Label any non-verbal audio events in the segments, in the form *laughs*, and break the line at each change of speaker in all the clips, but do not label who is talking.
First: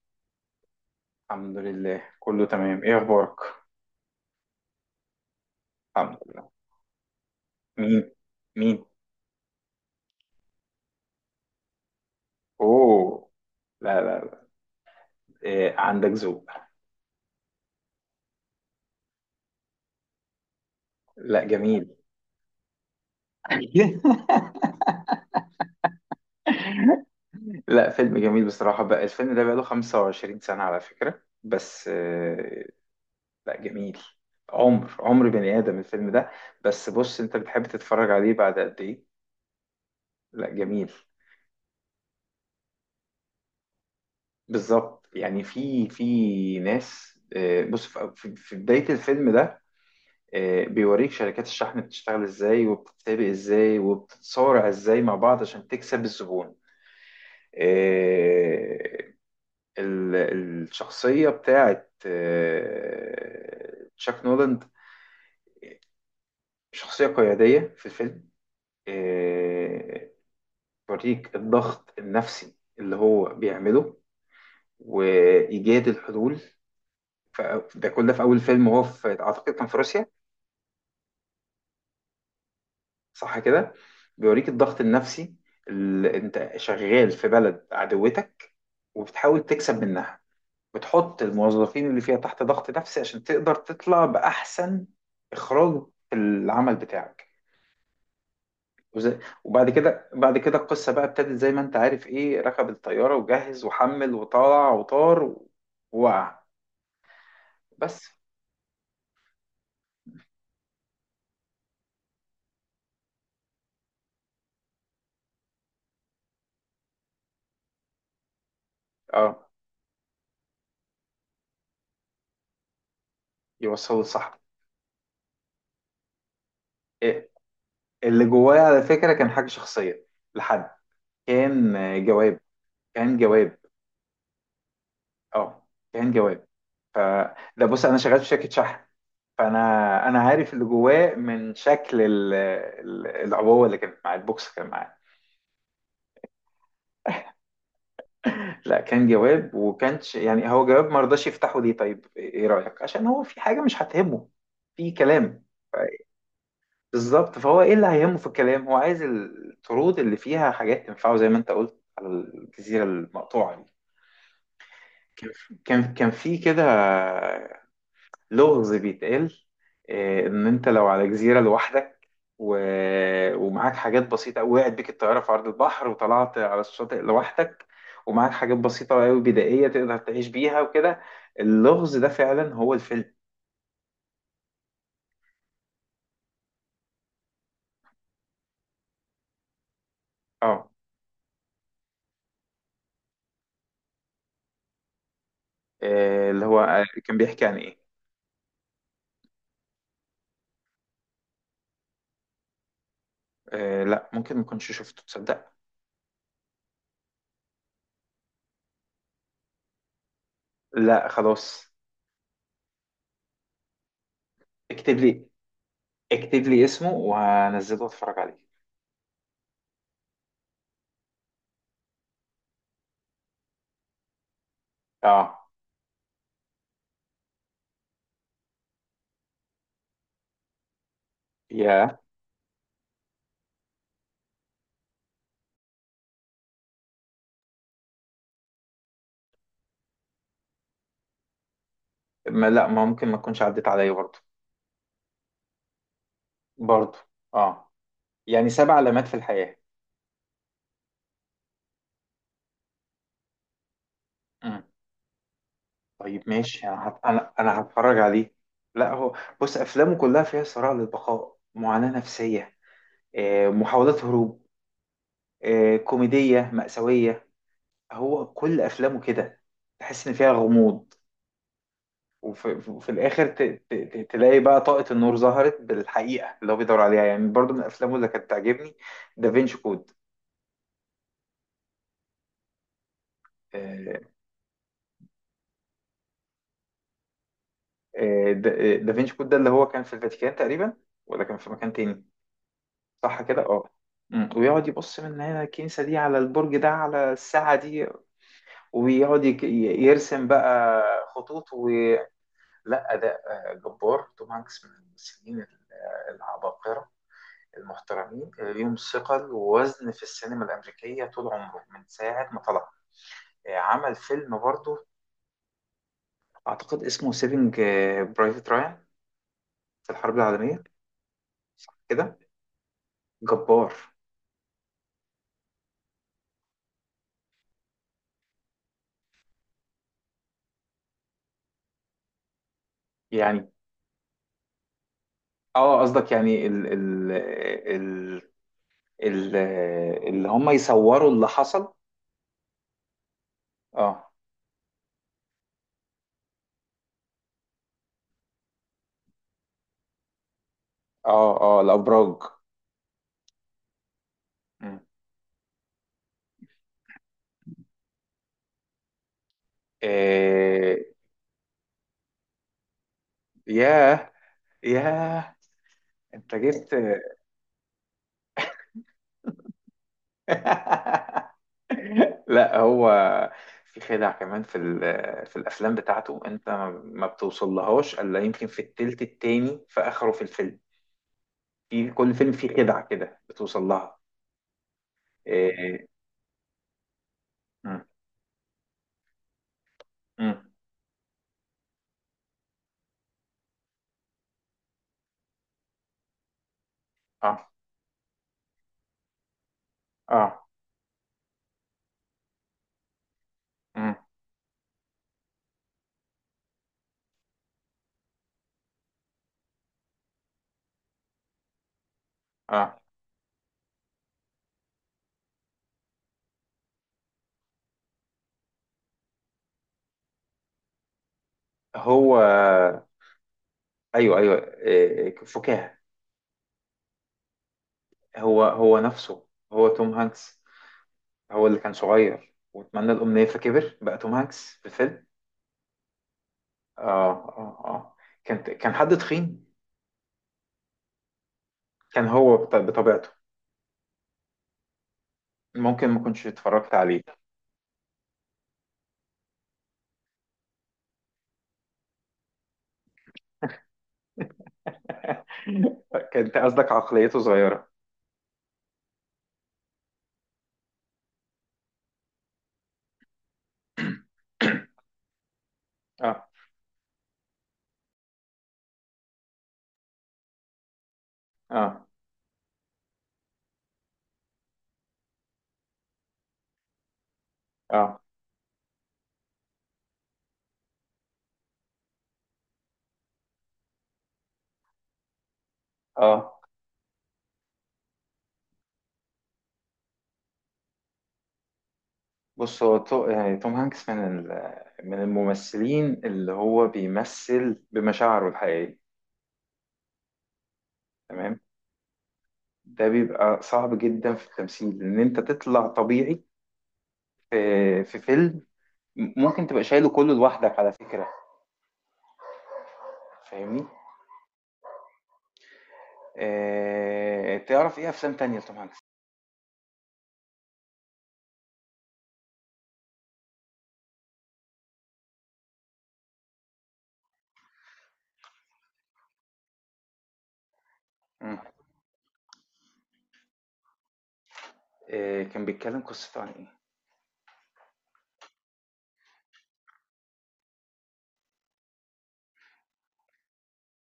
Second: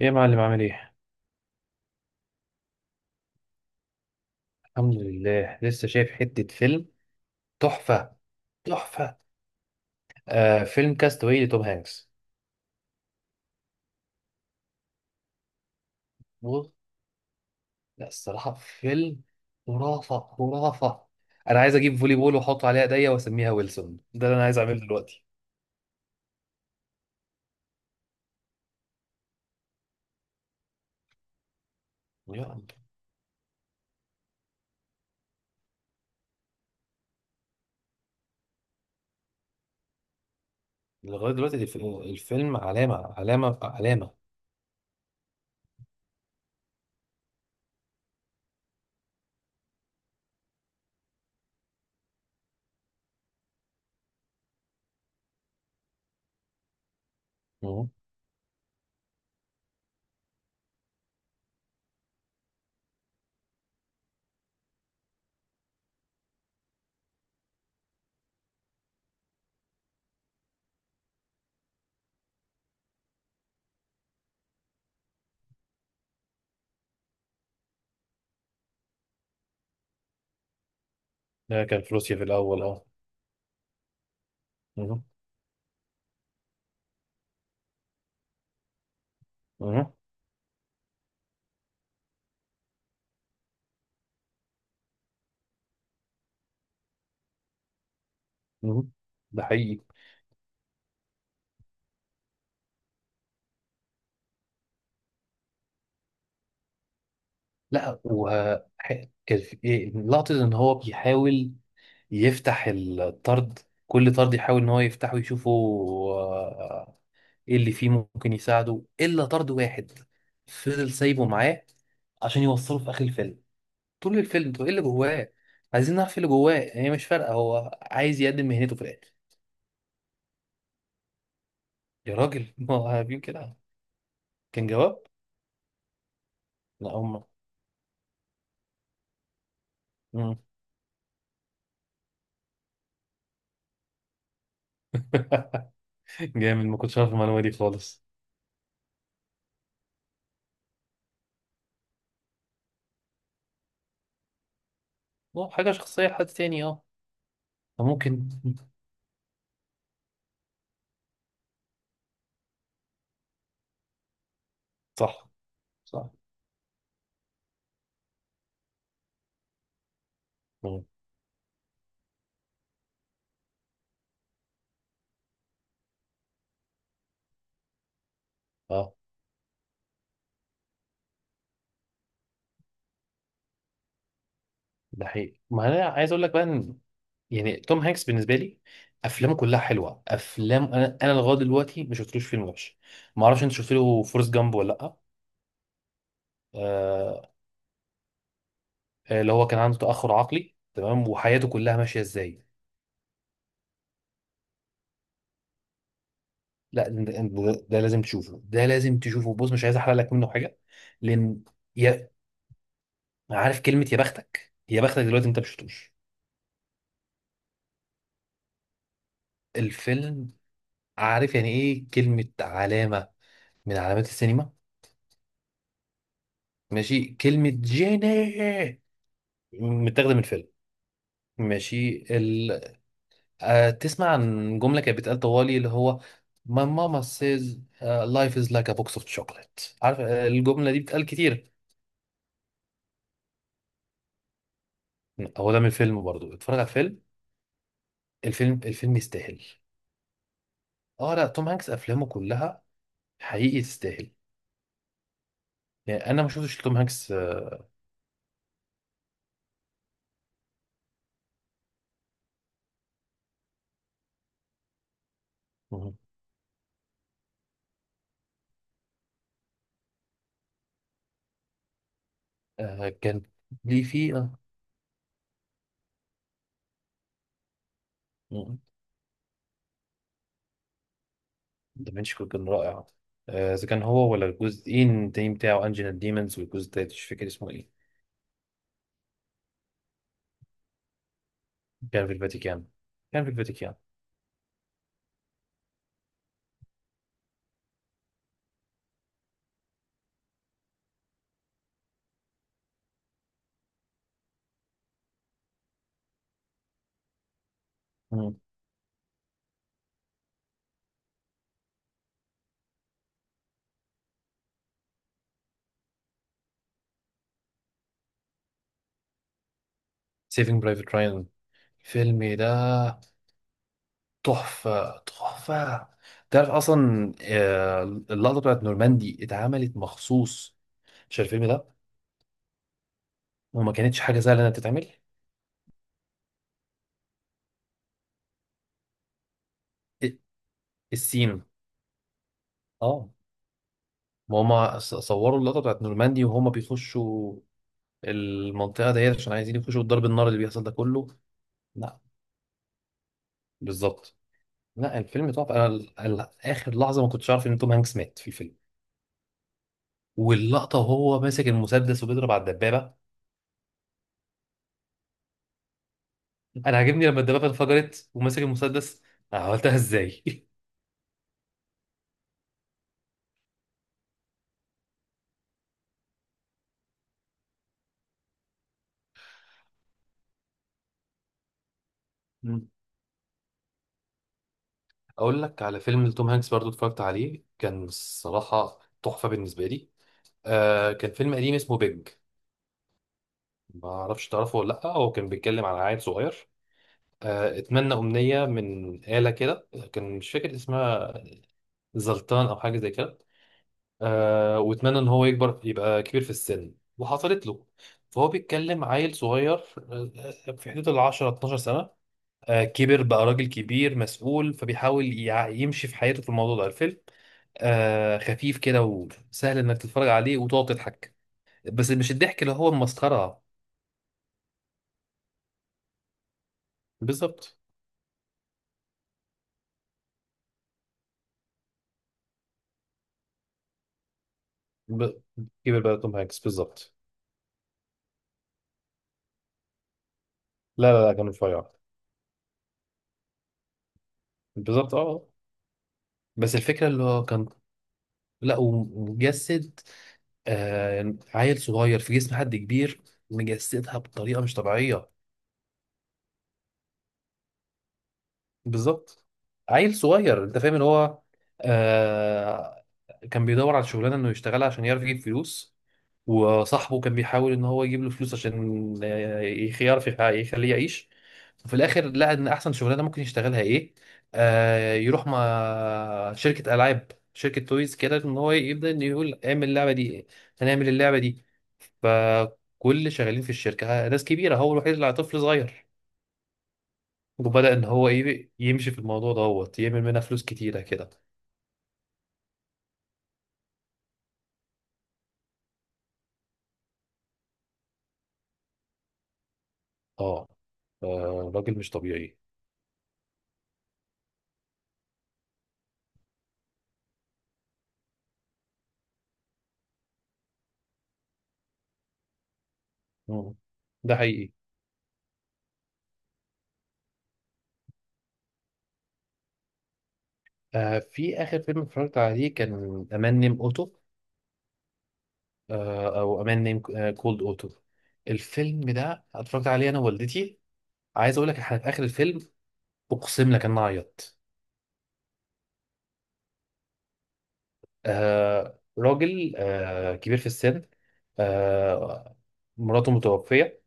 ايه يا معلم عامل ايه؟
الحمد لله، كله تمام. ايه اخبارك؟
الحمد لله لسه شايف
الحمد
حتة
لله.
فيلم.
مين
تحفة.
مين
تحفة. فيلم كاستاوي لتوم هانكس.
اوه. لا، لا، لا. إيه، عندك ذوق.
بص، لا الصراحة فيلم خرافة خرافة.
لا،
انا عايز
جميل.
اجيب فولي بول واحط عليها ايديا واسميها ويلسون،
*laughs*
ده اللي انا عايز اعمله دلوقتي.
لا، فيلم جميل بصراحة. بقى الفيلم ده بقاله 25 سنة على فكرة بس
يعني
لا، جميل. عمر بني آدم الفيلم ده. بس بص، انت بتحب تتفرج عليه بعد قد ايه؟ لا، جميل.
لغاية دلوقتي الفيلم علامة علامة علامة.
بالظبط. يعني في ناس، بص، في بداية الفيلم ده. بيوريك شركات الشحن بتشتغل ازاي، وبتتسابق ازاي، وبتتصارع ازاي مع بعض عشان تكسب الزبون.
مم.
آه، الشخصية بتاعت تشاك نولاند. شخصية قيادية في الفيلم. آه، بيوريك الضغط النفسي اللي هو بيعمله، وإيجاد الحلول. ده كل ده في أول فيلم، وهو في، أعتقد كان في روسيا.
ده كان فلوسيا في الاول اه.
صح كده. بيوريك الضغط
مم.
النفسي، اللي انت شغال في بلد عدوتك، وبتحاول تكسب
مم.
منها. بتحط الموظفين اللي فيها تحت ضغط نفسي عشان تقدر تطلع بأحسن إخراج في العمل بتاعك.
مم.
وز-
ده
وبعد
حقيقي.
كده بعد كده القصة بقى ابتدت، زي ما انت عارف، ايه، ركب الطيارة وجهز وحمل وطلع وطار، ووقع.
لا
بس.
كان لقطة ان هو بيحاول يفتح الطرد. كل طرد يحاول ان هو يفتحه يشوفه، آه، ايه اللي فيه ممكن يساعده الا
اه،
طرد واحد، فضل سايبه معاه عشان يوصله في اخر الفيلم.
يوصله
طول
لصاحبه.
الفيلم طب ايه اللي جواه؟ عايزين نعرف ايه اللي جواه، هي مش
إيه،
فارقه، هو عايز
اللي
يقدم
جواه
مهنته
على
في
فكرة
الاخر.
كان حاجة شخصية لحد. كان
يا
جواب.
راجل *laughs* ما هو
كان
عارفين كده.
جواب.
كان جواب.
اه، كان جواب.
لا
ف
هم.
ده بص، انا شغال في شركه شحن. فانا، انا
مم.
عارف اللي جواه من شكل العبوه اللي كانت مع البوكس كان معاه.
*laughs* جامد، ما كنتش عارف المعلومه دي خالص.
لا، كان جواب وكانش، يعني هو جواب، ما رضاش يفتحه. ليه؟ طيب، ايه رايك، عشان هو في حاجه مش هتهمه في كلام.
هو حاجه
ف-
شخصيه لحد تاني اه.
بالظبط. فهو ايه اللي هيهمه في
فممكن.
الكلام، هو عايز الطرود اللي فيها حاجات تنفعه، زي ما انت قلت على الجزيره المقطوعه دي.
صح.
كان كان
صح.
في كده لغز بيتقال، ان انت
مم.
لو على جزيره لوحدك و... ومعاك حاجات بسيطه قوي، وقعت بيك الطياره في عرض البحر وطلعت على الشاطئ لوحدك، ومعاك حاجات
اه.
بسيطه قوي بدائيه تقدر تعيش بيها وكده. اللغز ده فعلا هو الفيلم.
ده حقيقي. ما انا عايز اقول لك بقى إن يعني توم هانكس بالنسبه لي، افلامه كلها حلوه.
اه.
افلام انا لغايه دلوقتي ما شفتلوش فيلم وحش. ما اعرفش انت شفت له فورست جامب ولا لا.
اللي هو كان
آه،
بيحكي عن ايه؟
اللي هو كان عنده تاخر عقلي تمام وحياته كلها ماشيه ازاي.
لا، ممكن ما كنتش شفته، تصدق.
لا ده لازم تشوفه، ده لازم تشوفه، بص مش عايز احرق لك منه حاجه،
لا،
لان
خلاص.
يا عارف كلمه يا بختك يا
اكتب
بختك
لي
دلوقتي انت ما شفتوش
اكتب لي اسمه وهنزله واتفرج عليه.
الفيلم. عارف يعني ايه كلمه علامه؟ من علامات السينما.
اه،
ماشي، كلمه جيني متاخده من الفيلم.
يا
ماشي. تسمع عن جملة كانت بتتقال طوالي اللي هو My mama says life is like a box of chocolate. عارف؟ الجملة دي بتتقال كتير.
ما، لا ما ممكن ما تكونش عدت عليا برضه.
هو ده من الفيلم برضو، اتفرج على
برضه،
الفيلم.
اه. يعني سبع
الفيلم
علامات في
يستاهل.
الحياة.
اه لا توم هانكس افلامه كلها حقيقي تستاهل.
مم.
يعني انا
طيب،
ما شفتش
ماشي.
توم
انا هت...
هانكس.
انا انا هتفرج عليه. لا، هو، بص افلامه كلها فيها صراع للبقاء، معاناة نفسية، محاولات هروب،
مهم.
كوميدية مأساوية. هو كل افلامه كده، تحس ان فيها غموض، وفي في
كان
الاخر
ليه فيه.
تلاقي بقى طاقة النور ظهرت بالحقيقة اللي هو بيدور عليها. يعني برضو من افلامه اللي كانت
مهم.
تعجبني دافينشي كود.
دافنشي كود كان رائع. اذا كان
آه،
هو ولا الجزئين التاني بتاعه انجينا ديمونز والجزء التالت مش فاكر اسمه ايه.
دافينشي كود ده اللي هو كان في الفاتيكان تقريبا، ولا كان في مكان تاني؟
كان في الفاتيكان.
صح
كان في
كده، اه.
الفاتيكان.
مم. ويقعد يبص من هنا الكنيسة دي على البرج ده على الساعة دي، ويقعد يرسم بقى خطوط. لا، ده جبار. توم هانكس من الممثلين العباقرة المحترمين، ليهم ثقل ووزن في السينما الأمريكية طول عمره من ساعة ما طلع. عمل فيلم برضه، أعتقد اسمه سيفنج برايفت رايان في الحرب العالمية.
سيفينج برايفت رايان
كده،
الفيلم ده
جبار.
تحفة تحفة. تعرف أصلا، اللقطة بتاعت نورماندي اتعملت مخصوص عشان الفيلم ده،
يعني.
وما كانتش حاجة سهلة إنها تتعمل.
اه، قصدك يعني ال ال-
ال-
اللي هم يصوروا اللي
السين
حصل.
اه.
اه،
ما هما صوروا اللقطة بتاعت نورماندي وهما بيخشوا المنطقة ديت عشان عايزين يخشوا ضرب النار اللي بيحصل ده كله.
اه، اه،
لا
الابراج.
بالظبط.
مم.
لا الفيلم تحفة. أنا آخر لحظة ما كنتش عارف إن توم هانكس مات في الفيلم، واللقطة
إيه.
وهو ماسك المسدس وبيضرب على الدبابة.
ياه. ياه. انت جبت.
انا عاجبني لما الدبابه انفجرت وماسك المسدس، أنا عملتها ازاي *laughs*
*laughs* لا، هو في خدع كمان في الافلام بتاعته، انت ما بتوصلهاش الا يمكن في التلت التاني في اخره في الفيلم. في كل فيلم فيه
مم.
خدعة كده بتوصل لها.
اقول
إيه،
لك على
إيه.
فيلم لتوم هانكس برضو اتفرجت عليه، كان
مم.
الصراحه تحفه بالنسبه لي.
مم.
كان فيلم قديم اسمه بيج، ما اعرفش تعرفه ولا لا. هو كان بيتكلم عن عيل صغير،
اه،
اتمنى امنيه من آلة كده كان مش
اه.
فاكر اسمها، زلطان او حاجه زي كده.
مم.
واتمنى ان هو يكبر يبقى كبير في السن وحصلت له. فهو بيتكلم عيل صغير، في حدود ال 10 12 سنه.
اه.
كبر بقى راجل كبير مسؤول فبيحاول يمشي في حياته في الموضوع ده الفيلم. خفيف كده وسهل انك تتفرج عليه وتقعد تضحك، بس مش
هو،
الضحك اللي هو المسخرة.
ايوه، ايوه، فكاهه.
بالظبط.
هو هو نفسه، هو توم هانكس، هو اللي كان صغير واتمنى الامنيه فكبر بقى توم هانكس في الفيلم.
ب... كبر بقى توم هانكس بالظبط.
اه، اه، اه، كان حد تخين.
لا لا لا كان رفيع.
كان هو بطبيعته،
بالظبط اه آه.
ممكن ما كنتش
بس
اتفرجت
الفكرة
عليه.
اللي هو كان، لا ومجسد عيل صغير في جسم حد كبير، مجسدها بطريقة مش طبيعية.
*laughs* كنت قصدك عقليته صغيره.
بالظبط. عيل صغير انت فاهم ان هو آه كان بيدور على شغلانه انه يشتغلها
*coughs*
عشان يعرف يجيب فلوس.
اه،
وصاحبه كان بيحاول ان هو يجيب له فلوس عشان يعرف يخليه يعيش. وفي
اه،
الاخر لقى ان احسن شغلانه ممكن يشتغلها ايه، يروح مع شركه العاب شركه تويز
اه،
كده ان هو يبدا انه يقول اعمل اللعبه دي، هنعمل اللعبه دي. فكل شغالين في الشركه ناس كبيره هو الوحيد اللي طفل صغير.
اه.
وبدأ إن هو إيه يمشي في الموضوع دوت يعمل منها فلوس كتيرة كده.
بص، هو يعني توم هانكس من الممثلين اللي هو بيمثل بمشاعره الحقيقيه.
أه.
تمام.
راجل مش طبيعي.
ده بيبقى صعب جدا في التمثيل ان انت تطلع طبيعي في فيلم. ممكن تبقى شايله كله لوحدك على فكرة.
مم.
فاهمني؟
ده حقيقي.
تعرف ايه افلام تانية لتوم هانكس؟
في آخر فيلم اتفرجت عليه كان أمان نيم أوتو، أو أمان نيم، كولد أوتو. الفيلم ده اتفرجت عليه أنا ووالدتي. عايز
مم.
أقول لك إحنا في آخر الفيلم، أقسم لك إن أنا عيطت.
كان بيتكلم قصته عن ايه؟
راجل كبير في السن. آه مراته متوفية،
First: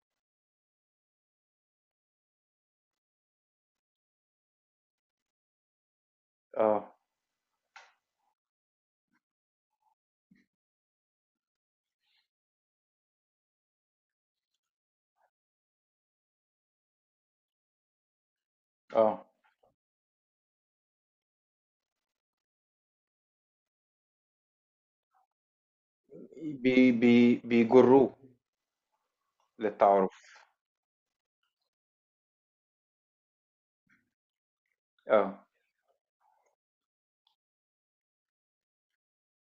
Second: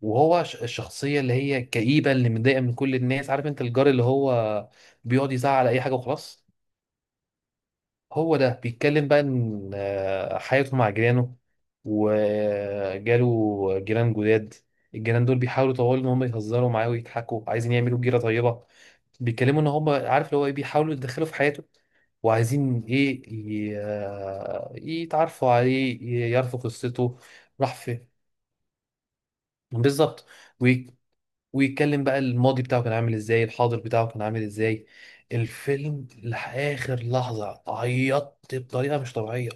وهو الشخصية اللي هي الكئيبة اللي متضايقة من كل الناس، عارف انت الجار اللي هو بيقعد يزعق على اي حاجة وخلاص.
اه،
هو ده بيتكلم بقى ان حياته مع جيرانه وجاله جيران جداد. الجيران دول بيحاولوا طوال ان هم يهزروا معاه ويضحكوا عايزين يعملوا جيرة طيبة.
اه،
بيتكلموا ان هم عارف اللي هو ايه بيحاولوا يتدخلوا في حياته، وعايزين ايه يتعرفوا عليه يعرفوا قصته. راح فين
بيجروه
بالظبط.
للتعارف.
ويتكلم بقى الماضي بتاعه كان عامل ازاي الحاضر بتاعه كان عامل ازاي.
اه.
الفيلم لآخر لحظة عيطت بطريقة مش طبيعية.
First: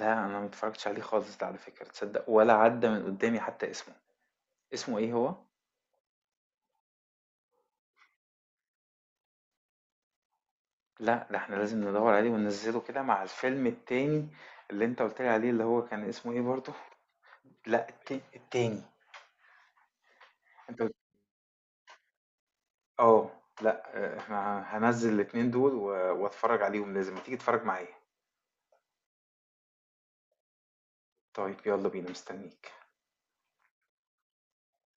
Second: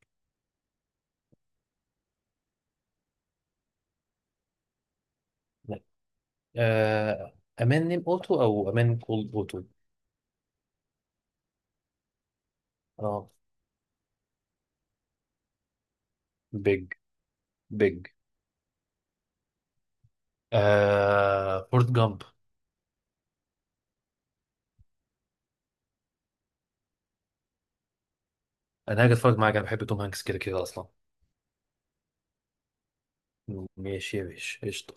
لا، انا ما اتفرجتش عليه خالص ده على فكرة، تصدق، ولا عدى من قدامي حتى اسمه. اسمه ايه هو؟
آه أمان نيم أوتو أو أمان كولد أوتو.
لا، ده احنا لازم ندور عليه وننزله كده مع
اه
الفيلم التاني اللي انت قلت لي عليه اللي هو كان اسمه ايه برضه.
بيج
لأ،
بيج
التاني. أنت قُلت.
فورت جامب.
آه، لأ، إحنا هانزّل الاتنين دول واتفرّج عليهم لازم، ما تيجي تتفرّج معايا؟
أنا هاجي أتفرج معاك أنا بحب توم هانكس كده كده أصلا.
طيب، يالّا بينا، مستنيك.
ماشي يا باشا قشطة.